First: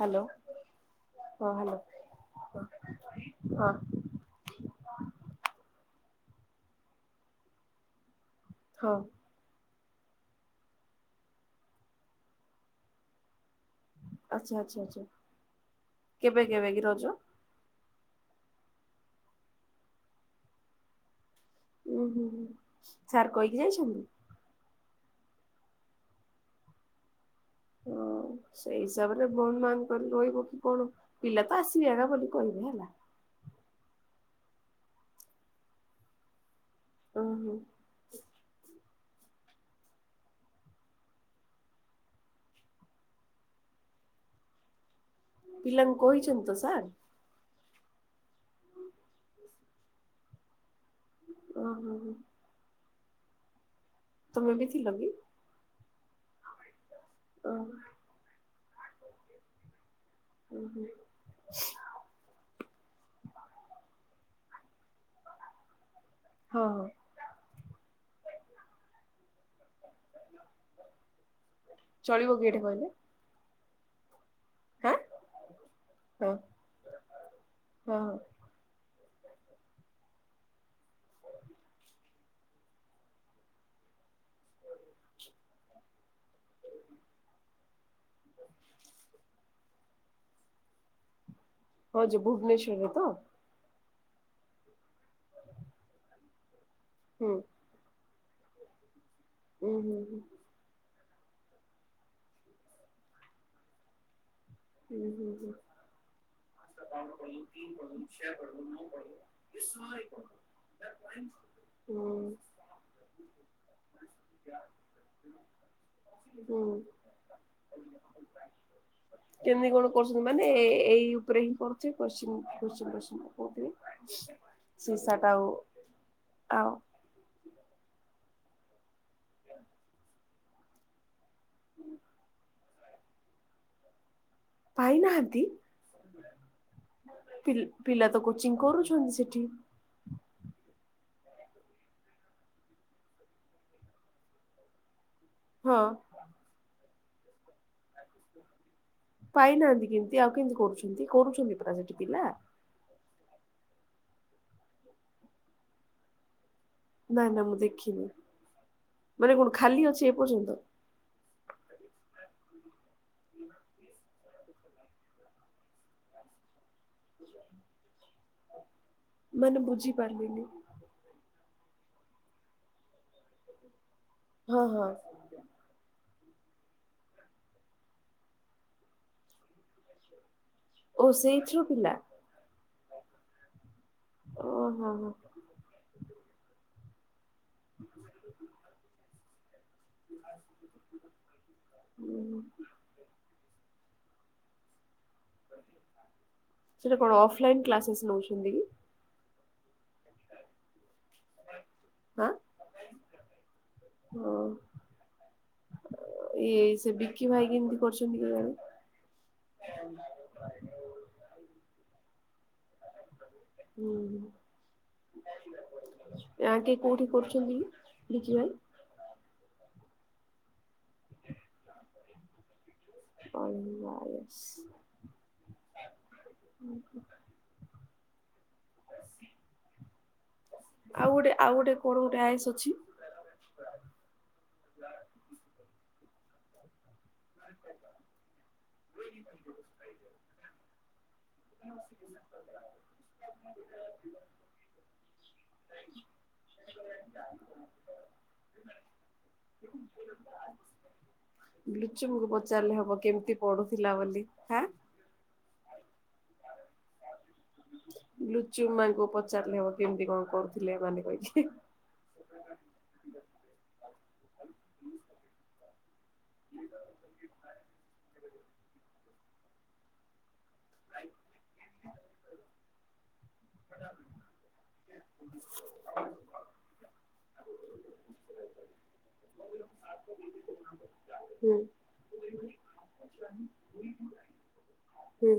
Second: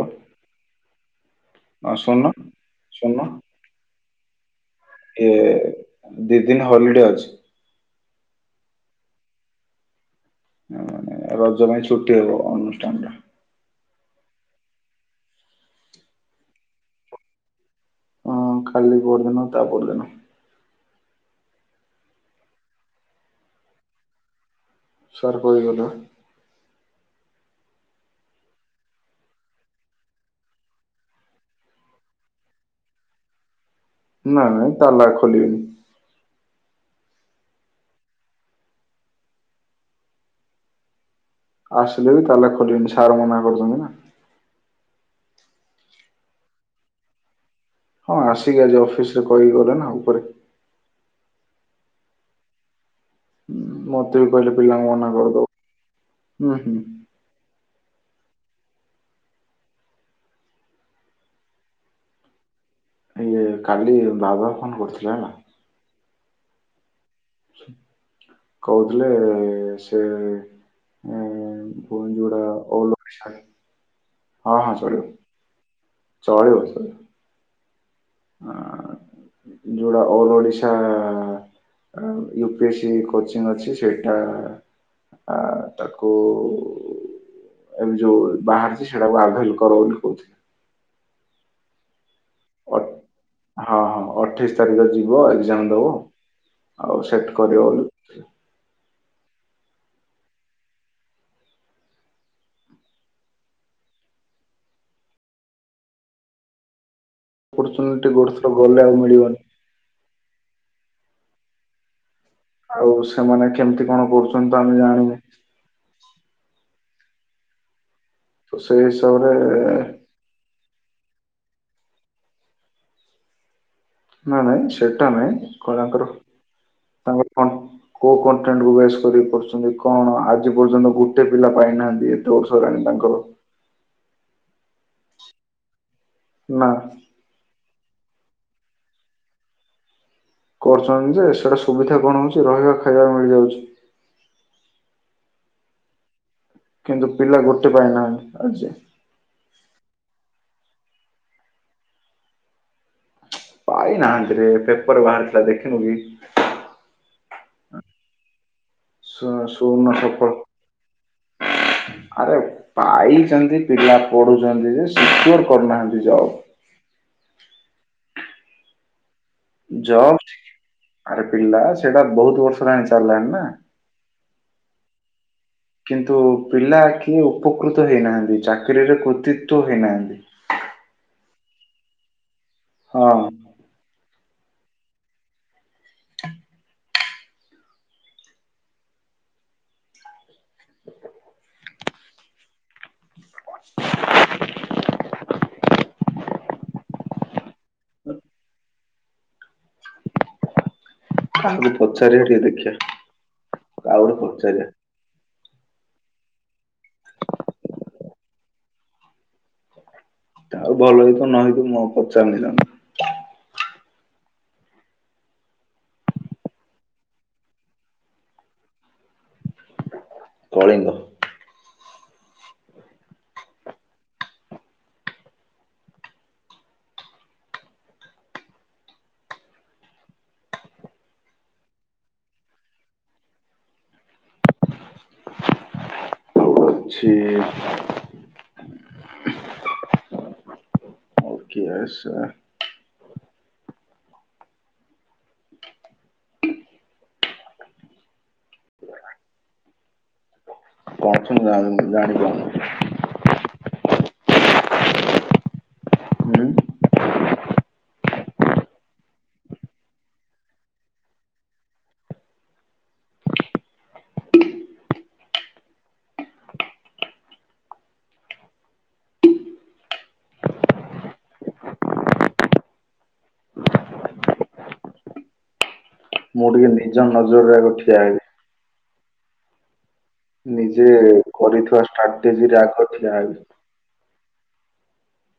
Hello ହଁ hello ହଁ ଏ ଦି ଦିନ ହଲିଡେ ଅଛି। ହଁ। ମେ ରଜ ପାଇଁ ଛୁଟି ହବ ଅନୁଷ୍ଠାନଟା। ଆଚ୍ଛା ଆଚ୍ଛା ଆଛା କେବେ କେବେ କି ରଜ? ହଁ କାଲି, ପରଦିନ ତା ପରଦିନ। ଉୁଁ ହୁଁ ହୁଁ ସାର୍ କହିକି ଯାଇଛନ୍ତି? ସାର୍ କହିକି ଗଲେବା। ହଁ ସେଇ ହିସାବରେ ବନ୍ଦ ବାନ୍ଦ କରିକି ରହିବ କି କଣ? ପିଲା ତ ଆସିବେ [unintelligible] କହିିବେ ହେଲା ନାଇଁ ଇ ତାଲା ଖୋଲିବେନି। ଓହୋ। ଆସିଲେ ବି ତାହେଲେ ଖୋଲିବେନି ସାର୍ ମନା କରୁଛନ୍ତି ନା। ପିଲାଙ୍କୁ କହିଛନ୍ତି ତ ସାର୍? ହଁ ଆସିକି ଆଜି ଅଫିସ ରେ କହିକି ଗଲେ ନା ଉପରେ। ଓ ହଁ ହଁ। ହୁଁ ମତେ ବି ତମେ କହିଲେ ପିଲାଙ୍କୁ ଥିଲ କି? ମନା କରିଦବ ହୁଁ ହୁଁ। ଓହୋ ହୁଁ ହୁଁ। ଇଏ କାଲି ଦାଦା ଫୋନ କରିଥିଲା ହେଲା ହଁ ହଁ। କହୁଥିଲେ ସେ [unintelligible] ହଁ ଚଳିବ କି ଏଠି କହିଲେ? ହଁ ହାଁ ଚଳିବ ହଁ ଚଳିବ ଚଳ ହଁ ଯେଉଟା ଅଲ୍ ଓଡ଼ିଶା ଆ ୟୁ ପି ଏସ୍ସି କୋଚିଂ ଅଛି ସେଇ [inaudible] ଆ ତାକୁଉ-ଉ-ଉ ଏ ଯୋଉ ବାହାରିଛି ଆଧଲ କର ବୋଲି କହୁ ହଁ ଯେ ଅ ଭୁବନେଶ୍ୱର୍ ତ। ହଁ -ହଁ ଅଠେଇଶି ତାରିଖ ଯିବ ଏକ୍ଜାମ୍ ଦବ ଆଉ ହୁଁ ସେଟ୍ କରିବ ବୋଲି। ଉୁଁ -ହୁଁ -ହୁଁ। ହୁଁ- ହୁଁ- ହୁ ଅପରଚୁନିଟି ଗୋଟେ ଥର ଗଲେ ଆଉ ମିଳିବନି [unintelligible] [unintelligible] ହୁଁ। ଆଉ ସେମାନେ କେମିତି କଣ କରୁଛନ୍ତି ତ ଆମେ ଜାଣିନେ। ହୁଁ। ତ ସେଇ ହିସାବରେ କେମିତି ଏ-ଏ କଣ ମାନେ ଏଇ ଉପରେ ହିଁ କରୁଥିବେ [unintelligible] ନା ନାଇଁ ସେଟା ନାଇଁ ଶିଷାଟାଉ କଣ ତାଙ୍କର ଆଉ। ତାଙ୍କର କଣ କୋଉ କଣ୍ଟେଣ୍ଟ୍ କୁ ବସ୍ କର ପାରୁଛନ୍ତି କଣ ଆଜି ପର୍ଯ୍ୟନ୍ତ ଗୋଟେ ପିଲା ପାଇନାହାନ୍ତି, ଏତେ ବର୍ଷ ହେଲାଣି ତାଙ୍କର। ପାଇନାହାନ୍ତି। ନା। ପିଲା ତ କୋଚିଙ୍ଗ୍ କରୁଛନ୍ତି ସେଠି। କରୁଛନ୍ତି ଯେ ସେଇଟା ସୁବିଧା କଣ ହୋଉଛି ରହିବା ଖାଇବା ମିଳିଯାଉଛି। ହଁ। କିନ୍ତୁ ପିଲା ଗୋଟେ ପାଇନାହାନ୍ତି ଆଜି। ପାଇନାହାନ୍ତି କେମିତି ଆଉ କେମ୍ ତି କରୁଛନ୍ତି, କରୁଛନ୍ତି ପୁରା ସେ ପିଲା। ପାଇନାହାନ୍ତିରେ ପେପର୍ ରେ ବାହାରିଥିଲା ଦେଖିନୁ କି। ନା -ନା ମୁଁ ଦେଖିନି ଶୂନ ମାନେ କଣ ଶୂନ ଖାଲି ଅଛି ସଫଳ ଏପର୍ଯ୍ୟନ୍ତ? ଆରେ ପାଇଛନ୍ତି ପିଲା ପଢୁଛନ୍ତି ଯେ ସିକର କରୁନାହାନ୍ତି ଜବ୍। ମାନେ ଜବ୍ ବୁଝିପାରିଲିନି। ଆରେ ପିଲା ସେଟା ବୋହୁତ୍ ବର୍ଷ ହେଲାଣି ଚାଲିଲାଣି ନା ହଁ -ହଁ। କିନ୍ତୁ ପିଲା କିଏ ଉପକୃତ ହେଇନାହାନ୍ତି, ଚାକିରିରେ କୃତିତ୍ବ ହେଇନାହାନ୍ତି। ଓ ସେଇଥିରୁ ପିଲା। ହଁ। ଓ ହଁ -ହଁ। ସେଟା କଣ ଅଫଲାଇ କ୍ଲାଶେଷ୍ ନୋଉଛନ୍ତି କି? କାହାକୁ ପଚାରିବା ହଁ ଟିକେ ଦେଖିଆ, ଆଉ ଗୋଟେ ହଁ ପଚାରିବା। ଇଏ ସେ ବିକି ଭାଇ କେମିତି କରୁଛନ୍ତି କେଜାଣି। ଆଉ ଭଲ ହେଇ ନ ହେଇଥିବ ମୁଁ ଆଉ ପଚାର୍ ନି ତାଙ୍କୁ। ହୁଁ। ଏ ଆଣ୍ଟି କୋଉଠି କରୁଚନ୍ତି, ବିଜ୍ ନେସ୍? କଳିଙ୍ଗ। ସମ ଆଏସ୍ [unintelligible] ଆଉ ଗୋଟେ ଆଉ ଗୋଟେ କଣ ଗୋଟେ ଆଏସ୍ ଅଛି? ଅଛି [unintelligible] କଣ? ମୁଁ ଜାଣି ଲୁଚୁବୁ କୁ ଜାଣିପାରୁନି ପଚାରିଲେ ହବ କେମିତି ପଡୁଥିଲା ବୋଲିଁ। ହୁଁ। ଲୁଚୁ ମାଙ୍କୁ ପଚାରିଲେ ହବ କେମିତି କଣ କରୁଥିଲେ ମାନେ କହିକି। [inaudible] [inaudible] ମୁଁ ଟିକେ ନିଜ ନଜରରେ ଆଗ ଠିଆ ହେଇ ନିଜେ ହୁଁ। କରିଥିବା ଷ୍ଟ୍ରାଟେଜିରେ ଆଗ ଠିଆ ହେଛି। ହୁଁ।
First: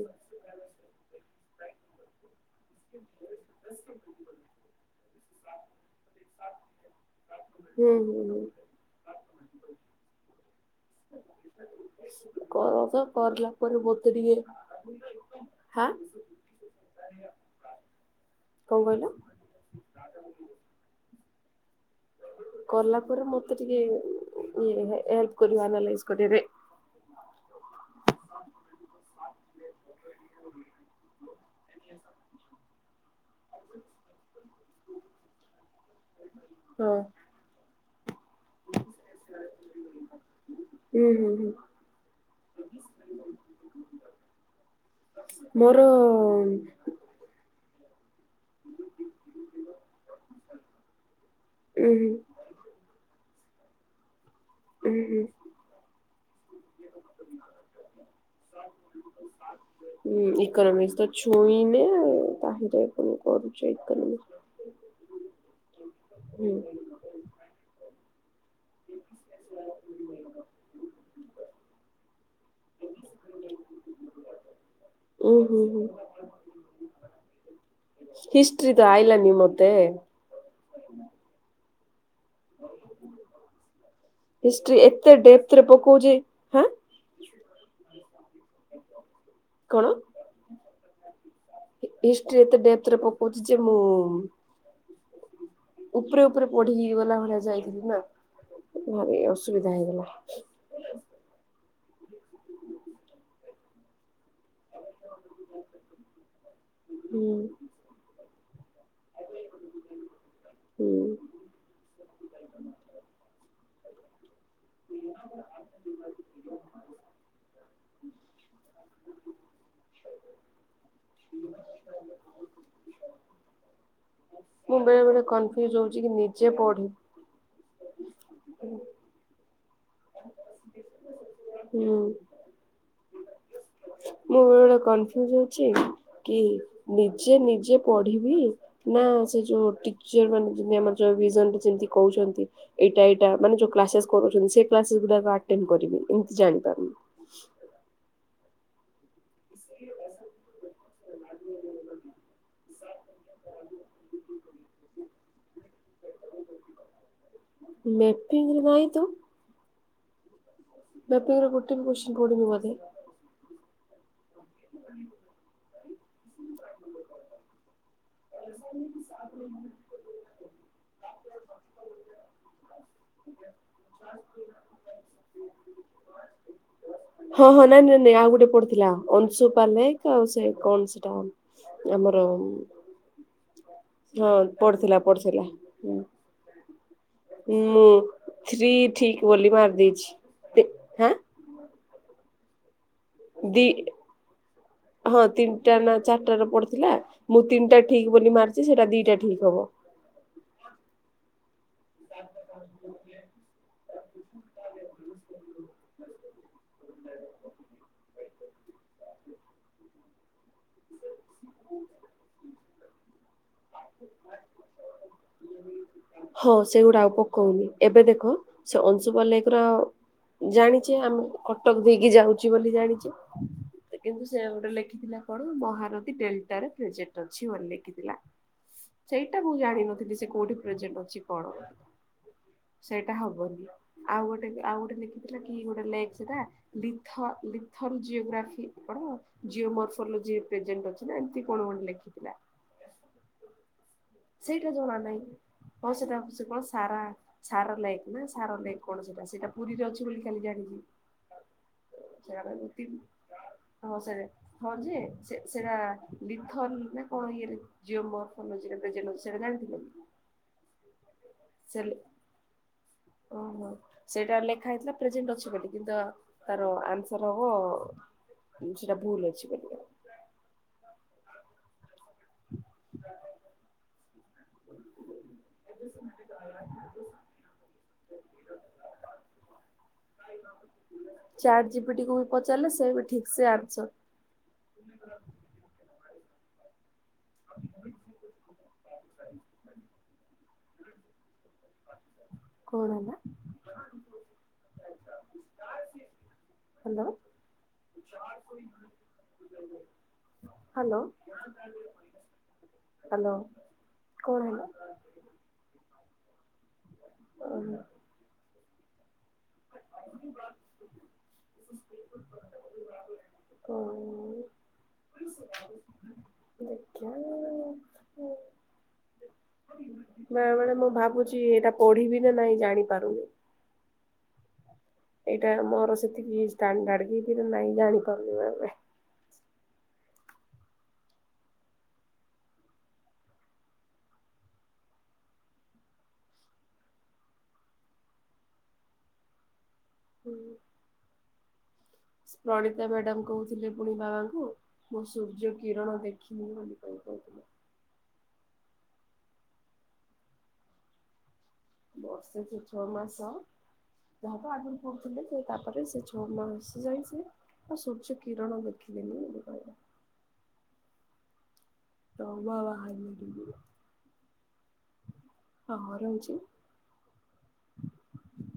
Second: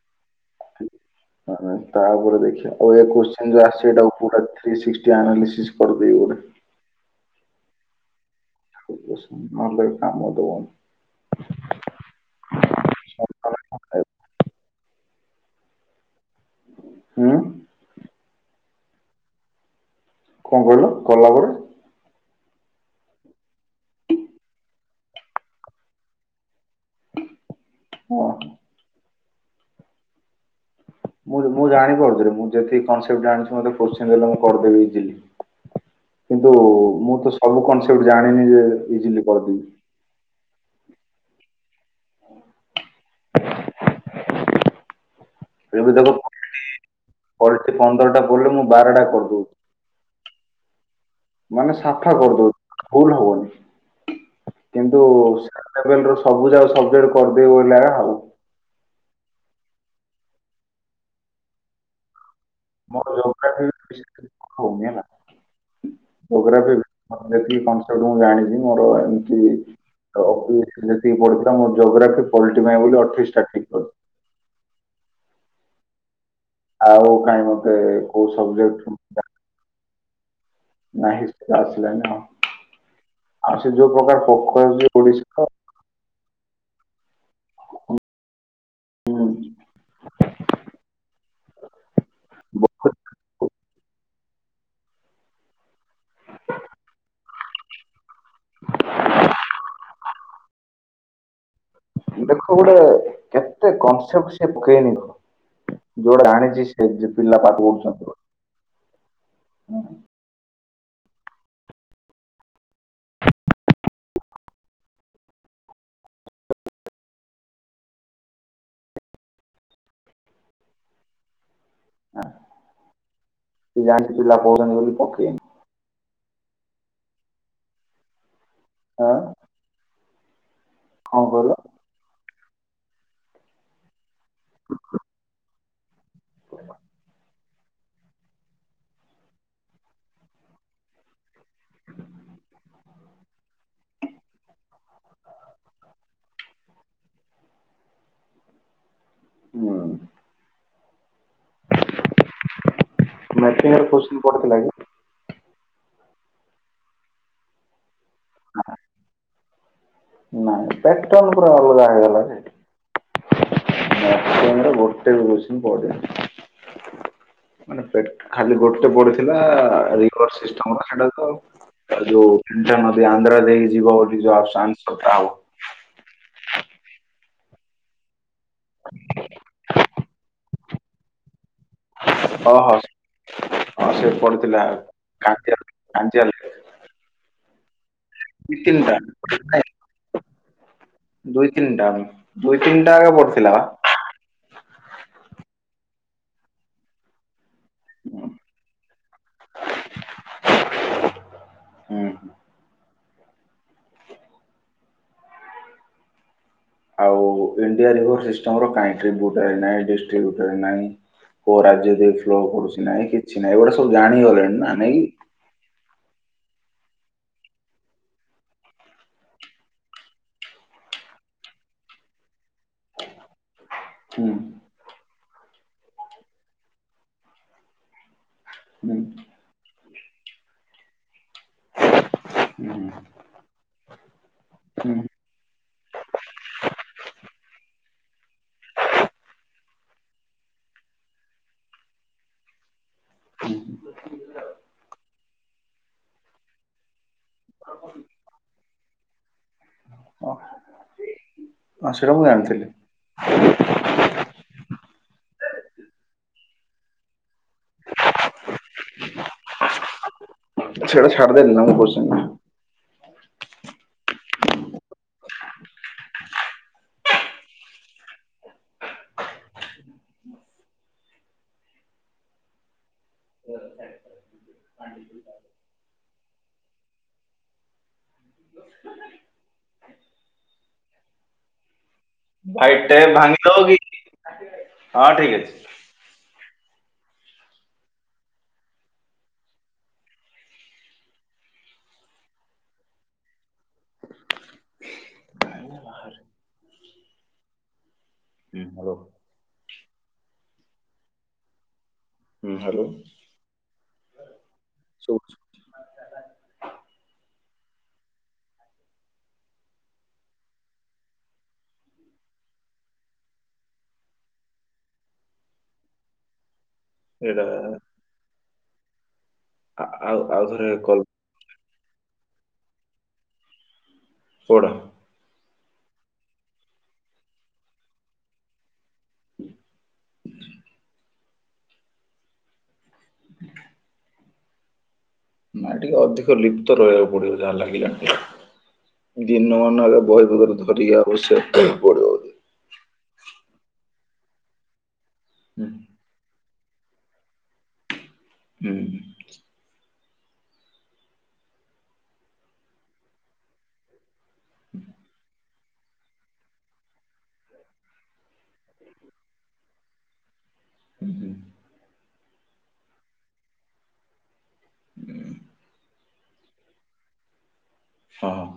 ମାନେ ତାପରେ ଦେଖିବା ଆଉ ଏ କୋ୍ସଚ ଯଉ ଆସଚି ପୁରା ଥ୍ରି ସିଷ୍ଟି ଆନାଲିସିସ୍ କର ହୁଁ ହୁଁ ହୁଁ। ନଲେ କାମ ଦବ। ହୁଁ କରିଲା କଣ ପରେ ବୋତେ ଟିଏ ହାଁ। ଉଁ। କଣ କହିଲ? କଣ କହିଲ କକଲା ପରେ? କଲା ପରେ ମତେ ଟିକେ ଇ ହେଲ୍ପ କରିବ ଆନାଲିସିସ୍ କରିଆରେ। ହ। ମୁଁ ମୁଁ ଜାଣିପାରୁଥିଲି ମୁଁ ଯେତିକ କସେପ୍ଟ ଜାଣିଛି ମତେ କୋସଚିନ ଦେଲେ ମୁଁ କରିଦେବି ଇଜିଲି। କିନ୍ତୁ ହଁ। ମୁଁ ତ ସବୁ କନସେପ୍ଟ ଜାଣିନି ଯେ ଇଜିଲି କରିଦେବି। ହୁଁ ହୁଁ ହୁଁ। [inaudible] ମୋର ପଡ଼ିଚି ପନ୍ଦରଟା ପଡିଲେ ମୁଁ ବାରଟା କରିଦେବି। ମାନେ ଉଁ ହୁଁ ସାଫା କରିଦଉ ଭୁଲ ହବନି। ଉଁ କିନ୍ତୁ ହୁଁ [unintelligible] ସବୁ ଯାକ ସବଜେକ୍ଟ କର୍ଦେବି ବଲି ଆଗା ଆଉ। ହୁଁ ଇକୋନମିକ୍ସ ତ ଛୁଇଁନି [unintelligible] ମୋର [unintelligible] ଜୋଗ୍ରାଫି କରୁଚି ଇକୋନୋମିକ। ହଉନି ହେଲା ହୁଁ ଯୋଗ୍ରଫି ମ ଯେତିକି କନସେପ୍ ମୁଁ ଜାଣିଛି ମୋର ଏମିତି ତ ଯେତିକି ପଢଥିଲା ମୋ ଜୋଗ୍ରାଫି ପଲି ବୋଲି ଅଠେଇଶଟା ଠିକ୍ କରିଛି। ଉଁ ହୁଁ ହୁଁ। ଆଉ କାଇଁ ମତେ କୋଉ ହିଷ୍ଟ୍ରି ତ ସବଜେକ୍ଟ ଆଇଲାନି ମତେ ନାହିଁ ସେ ତ ଆସିଲାନି ଆଉ, ଆଉ ସେ ଯୋଉ ହିଷ୍ଟ୍ରି ପ୍ରକାର ଏତେ ଡେପ୍ଥ [unintelligible] ରେ ପକଉଛି। ହାଁ ହୁଁ କଣ? ହିଷ୍ଟି ଏତେ ଡେପରେ ବହୁତ ପକଉଛି ଯେ ମୁଁ ଉପରେ ଉପରେ ପଢି ହେ ଗଲା ଭଳିଆ ଯାଇଥିଲି ନା ଭାରି ଅସୁବିଧା ହେଇଗଲା। ଦେଖ ଗୋଟେ କେତେ କନସେପ୍ଟ ସେ ପକେଇନି। ଯୋଉ ଯାଣିଛି ସେ ଯେ ହୁଁ ପିଲା ପାଠ ପଢୁଛନ୍ତି ବୋଲି। ହୁଁ, ହୁଁ। ହଆ ସେ ଜାଣିଚି ପିଲା [unintelligible] ମୁଁ ବେଳେବେଳେ ପକେଇନି କନଫ୍ୟୁଜ୍ ହଉଛି କି ନିଜେ ପଢ଼ି ଆଁ କଣ କଇଲ? ହୁଁ। ମୁଁ ବେଳେବେଳେ କନଫ୍ୟୁଜ ଅଛି କି ନିଜେ ନିଜେ ପଢିବି ନା ସେ ଯୋଉ ଟିଚର ମାନେ [unintelligible] ଭିଜନରେ ଯେମତି କହୁଛନ୍ତି ଏଇଟା ଏଇଟା ମାନେ ଯୋଉ କ୍ଳସେସ କରୁଛନ୍ତି ସେ କ୍ଲାସ୍ ଗୁଡାକ ଆଟେଣ୍ଡ କରିବି ଏମିତି ଜାଣିପାରୁନି। ହୁଁ। [unintelligible] କୋଶ୍ଚିନ୍ ପଡ଼ିଥିଲା କି? ମେଫିଙ୍ଗ ରୁ ନାଇ ତ। ନାଇଁ ପ୍ୟାଟ୍ରନ ମ୍ୟାପିଂରେ ପୁରା ଗୋଟେ ବି ଅଲଗା କୋଶ୍ଚିନ୍ ହେଇଗଲାରେ। ପଡିନି ବୋଧେ। ମ୍ୟାଫିଙ୍ଗ ର ଗୋଟେ ବି କୋଶ୍ଚିନ୍ ପଡିନି। ମାନେ ପେଟ୍ ଖାଲି ଗୋଟେ ପଡିଥିଲା ରିଗର୍ ସିଷ୍ଟମ୍ ର ସେଟା ତ ଆଉ ଯୋଉ [unintelligible] ନଦୀ ଆନ୍ଧ୍ରା ଦେଇଯିବ ବୋଲି ଯୋଉ ଆଉ ଚାନ୍ସ କଥା ହବ। ହଁ ହଁ ନାଇଁ ନାଇଁ ନାଇଁ ଆଉ ଗୋଟେ ପଡିଥିଲା ଅଂଶୁପା ଲେକ୍ ଆଉ ସେ କଣ ସେଟା ଆମର ହଁ ହଁ ହଁ ପଡିଥିଲା ପଡିଥିଲା କାଞ୍ଜିଆ ହୁଁ। କାଞ୍ଜିଆ ମୁଁ ଦି ଥ୍ରୀ ତିନିଟା ଠିକ୍ ବୋଲି ନାଇଁ ମାରଦେଇଛି। ଦୁଇ ତିନିଟା ଦୁଇ ତିିନିଟା ଆଗେ ଦି ହଁ ତିନିଟା ନା ଚାରିଟା ର ପଡିଥିଲା ମୁଁ ତିନିଟା ଠିକ୍ ହୁଁ ବୋଲି ମାରିଛି ସେଇଟା ଦିଟା ଠିକ୍ ହବ। ହୁଁ। ହ ଆଉ ଇଣ୍ଡିଆ ରିଭର ସିଷ୍ଟମ ର କାଇଁଟ୍ରିବ୍ୟୁଟର ନାଇଁ ଡିଷ୍ଟ୍ରିବ୍ୟୁଟର ନାଇଁ। କୋଉ ରାଜ୍ୟ ଦେଇ ଫ୍ଲୋ କରୁଛି ନାଇଁ କିଛି ନାଇଁ ଏଗୁଡା ସବୁ ଜାଣିଗଲେଣି ନା ନାଇଁ କି। ହଁ ସେଇଗୁଡ଼ା ଆଉ ପକୋଉନି। ଏବେ ଦେଖ ସେ ଅଂଶୁପା ଲେକ୍ ର ଜାଣିଚେ ଆମେ କଟକ ଦେଇକି ଯାଉଚି ବୋଲି ଜାଣିଚେ। କି? କିନ୍ତୁ ସେ ହୁଁ ଗୋଟେ ଲେଖିଥିଲା କଣ ମହାରଦୀ ଡେଲଟାରେ ପ୍ରେଜେକ୍ଟ ଅଛି ବୋଲି ଲେଖିଥିଲା। ହୁଁ ସେଇଟା ମୁଁ ଜାଣିନଥିଲି ସେ କୋଉଠି ପ୍ରେଜେଣ୍ଟ ଅଛି କଣ? ହୁଁ ସେଇଟା ହବନି। ଆଉ ଗୋଟେ ଆଉ ହୁଁ ଗୋଟେ ଲେଖିଥିଲା କି ଗୋଟେ ଲେକ୍ ସେଟା ଲିଥ ଲିଥର ଜିଓଗ୍ରାଫି ପଢ଼ ଜିଓ ମର୍ଫୋଲଜି ପ୍ରେଜେଣ୍ଟ ଅଛି ନା ଏମିତି କଣ ଗୋ ଲେଖିଥିଲା। ହୁଁ। ସେଇଟା ଜଣା ନାଇଁ, ହଁ ସେଟା ସେ କଣ ସାରା ସାର ଲାଇକ ନା ସାର ଲେକ୍ କଣ ସେଟା, ସେଇଟା ପୁରୀରେ ଅଛି ବୋଲି ଖାଲି ଜାଣିଚି। ହଁ ସେଇଟା ମୁଁ ଜାଣିଥିଲି [inaudible] ହଁ ସେଟା ହଁ ଯେ ସେ ସେଟା ଲିଥର ନା କଣ ଇଏରେ ଜିଓ ମର୍ଫୋଲୋଜି ରେ ପ୍ରେଜେଣ୍ଟ ହୋଉଛି ସେଟା ଜାଣିଥିଲା କି? ସେଟା ଛାଡ୍ ଦେଲି ନା ମୁଁ କୋଶ୍ଚିନ୍। ଓ ହୋ, ସେଇଟା ଲେଖା ହେଇଥିଲା ପ୍ରେଜେଣ୍ଟ ଅଛି ବୋଲି [unintelligible] ତାର ଆନ୍ସର ହବ ସେଟା ଭୁଲ ଅଛି ବୋଲିକା। [inaudible] [inaudible] ଚାଟ୍ ଜିପିଟିକୁ ପଚାରିଲେ ଭାଇ ସେ ବି ଟେପ୍ ଠିକ ସେ ଭାଙ୍ଗିଦବ କି? ଆନ୍ସର ହଁ ଠିକ୍ ଅଛି। [inaudible] କୋରୋନା ହାଲୋ ହୁଁ ହ୍ୟାଲୋ ହ୍ୟାଲୋ। ହ୍ୟାଲୋ କଣ ହେଲା? ଶୁଭୁଛି [unintelligible] [unintelligible] [unintelligible] ଦେଖିବା। [unintelligible] ଆ- ଆଉ ଆଉ ଥରେ ବେଳେବେଳେ ମୁଁ କଲ୍ ଭାବୁଛି ଏଇଟା ପଢିବି ନା ନାଇଁ ଜାଣିପାରୁନି। କୋଉଟା? ଏଇଟା ମୋର ସେତିକି ଷ୍ଟାଣ୍ଡାର୍ଡ [unintelligible] ନାଇଁ ଜାଣି ପାରୁନୁ ଆମେ। ନାଇଁ ଟିକେ ଅଧିକ ଲିପ୍ତ ରହିବାକୁ ପଡିବ ଯାହା ଲାଗିଲାଣି। ଦିନମାନ ଆଗେ ବହି ପକ ଧରିି ଅବଶ୍ୟ। ସେ ଗଣିତ ମ୍ୟାଡାମ୍ କହୁଥିଲେ ପୁଣି ବାବାଙ୍କୁ ମଁ ସୂର୍ଯ୍ୟ ହୁଁ କିରଣ ଦେ [unintelligible] ହୁଁ। ବସିଛି ଛଅ ମାସ। ଯାହା ତ ଆଗରୁ ପଢୁଥିଲି ସେ ତାପରେ ସେ ଛଅ ମାସ ଯାଇଛି। ହଁ, ସୂର୍ଯ୍ୟକିରଣ ଦେଖିଲିନି ମତେ କହିଲା। [unintelligible] ହୁଁ। [unintelligible] ହଁ।